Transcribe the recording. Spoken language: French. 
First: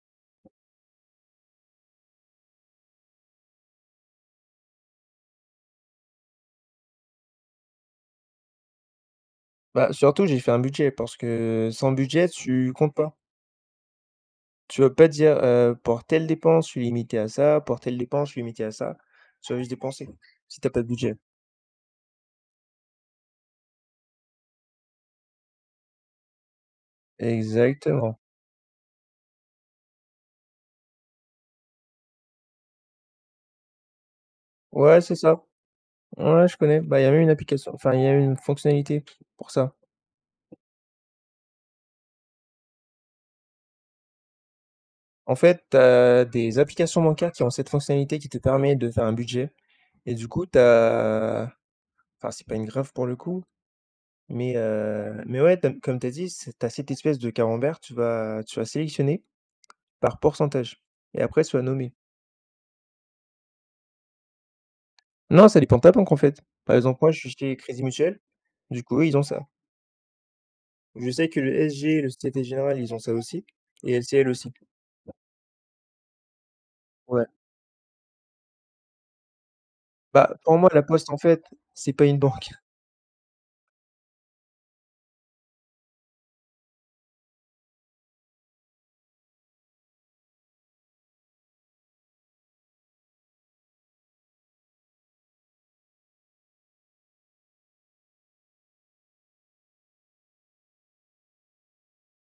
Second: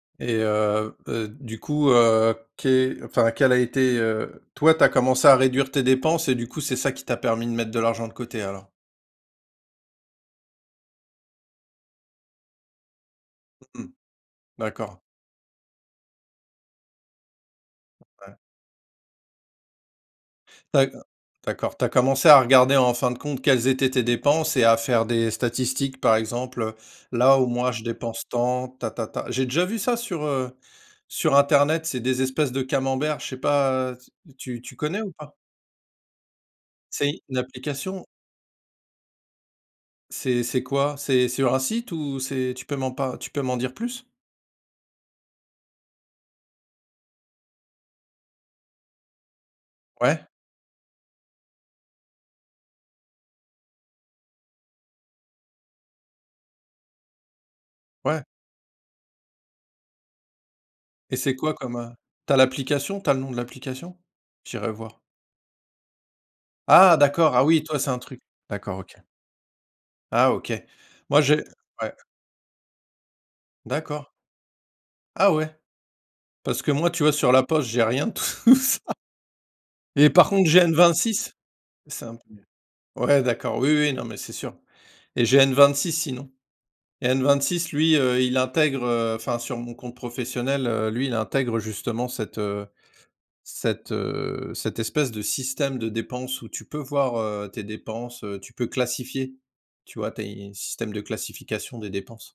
Et heu heu, du coup, heu, qué enfin, quel a été, heu toi, tu as commencé à réduire tes dépenses et du coup, c'est ça qui t'a permis de mettre de l'argent de côté, alors? Bah, surtout, j'ai fait un budget parce que sans budget, tu comptes pas. Mmh, Tu vas d'accord. pas dire, heu: «Pour telle dépense, je suis limité à ça pour telle dépense, je Ouais. suis limité à ça». Tu vas juste dépenser si tu as pas de D'accord budget. d'accord, tu as commencé à regarder, en fin de compte, quelles étaient tes dépenses et à faire des statistiques, par exemple: «là où moi je Exactement. dépense tant, tatata», j'ai déjà vu ça sur, heu, sur internet. C'est des espèces de camemberts, je sais pas, heu, tu tu Ouais, connais ou c'est pas? ça. Ouais, je connais. Bah, il y a même C'est une une application enfin, il application? y a une fonctionnalité pour ça. C'est c'est quoi, c'est c'est sur un site ou c'est tu peux m'en par tu peux m'en dire plus? En fait, tu as des applications bancaires qui ont cette fonctionnalité qui te permet de faire un budget. Et Ouais. du coup, tu as enfin, c'est pas une graphe, pour le coup, mais, heu, mais, ouais, tu as comme tu as dit, c'est tu as cette espèce de camembert, tu Ouais. vas tu vas sélectionner par pourcentage, Et et c'est après, quoi tu vas comme, heu nommer. tu as l'application, tu as le nom de l'application? J'irai voir. Non, ça dépend de ta banque, en fait. Par Ah exemple, moi, je suis d'accord, ah chez oui, toi, Crédit c'est un Mutuel, truc d'accord, du OK. coup, ils ont ça. Ah OK. Je Moi, sais que j'ai le ouais. SG, le Société Générale, ils ont ça aussi, et D'accord. LCL aussi. Ah ouais. Parce que moi, tu vois, Ouais. sur La Poste j'ai rien de tout ça. Par Bah, contre, pour j'ai moi, La Poste, en N26, fait, c'est c'est pas un une banque. peu ouais, d'accord. Oui oui, non mais, c'est sûr. Et j'ai N26 sinon. Et N26 lui, heu, il intègre, heu, enfin sur mon compte professionnel, heu, lui, il intègre justement cette, heu cette, heu cette espèce de système de dépenses où tu peux voir, heu, tes dépenses, heu, tu peux classifier, tu vois, tes systèmes de classification des dépenses.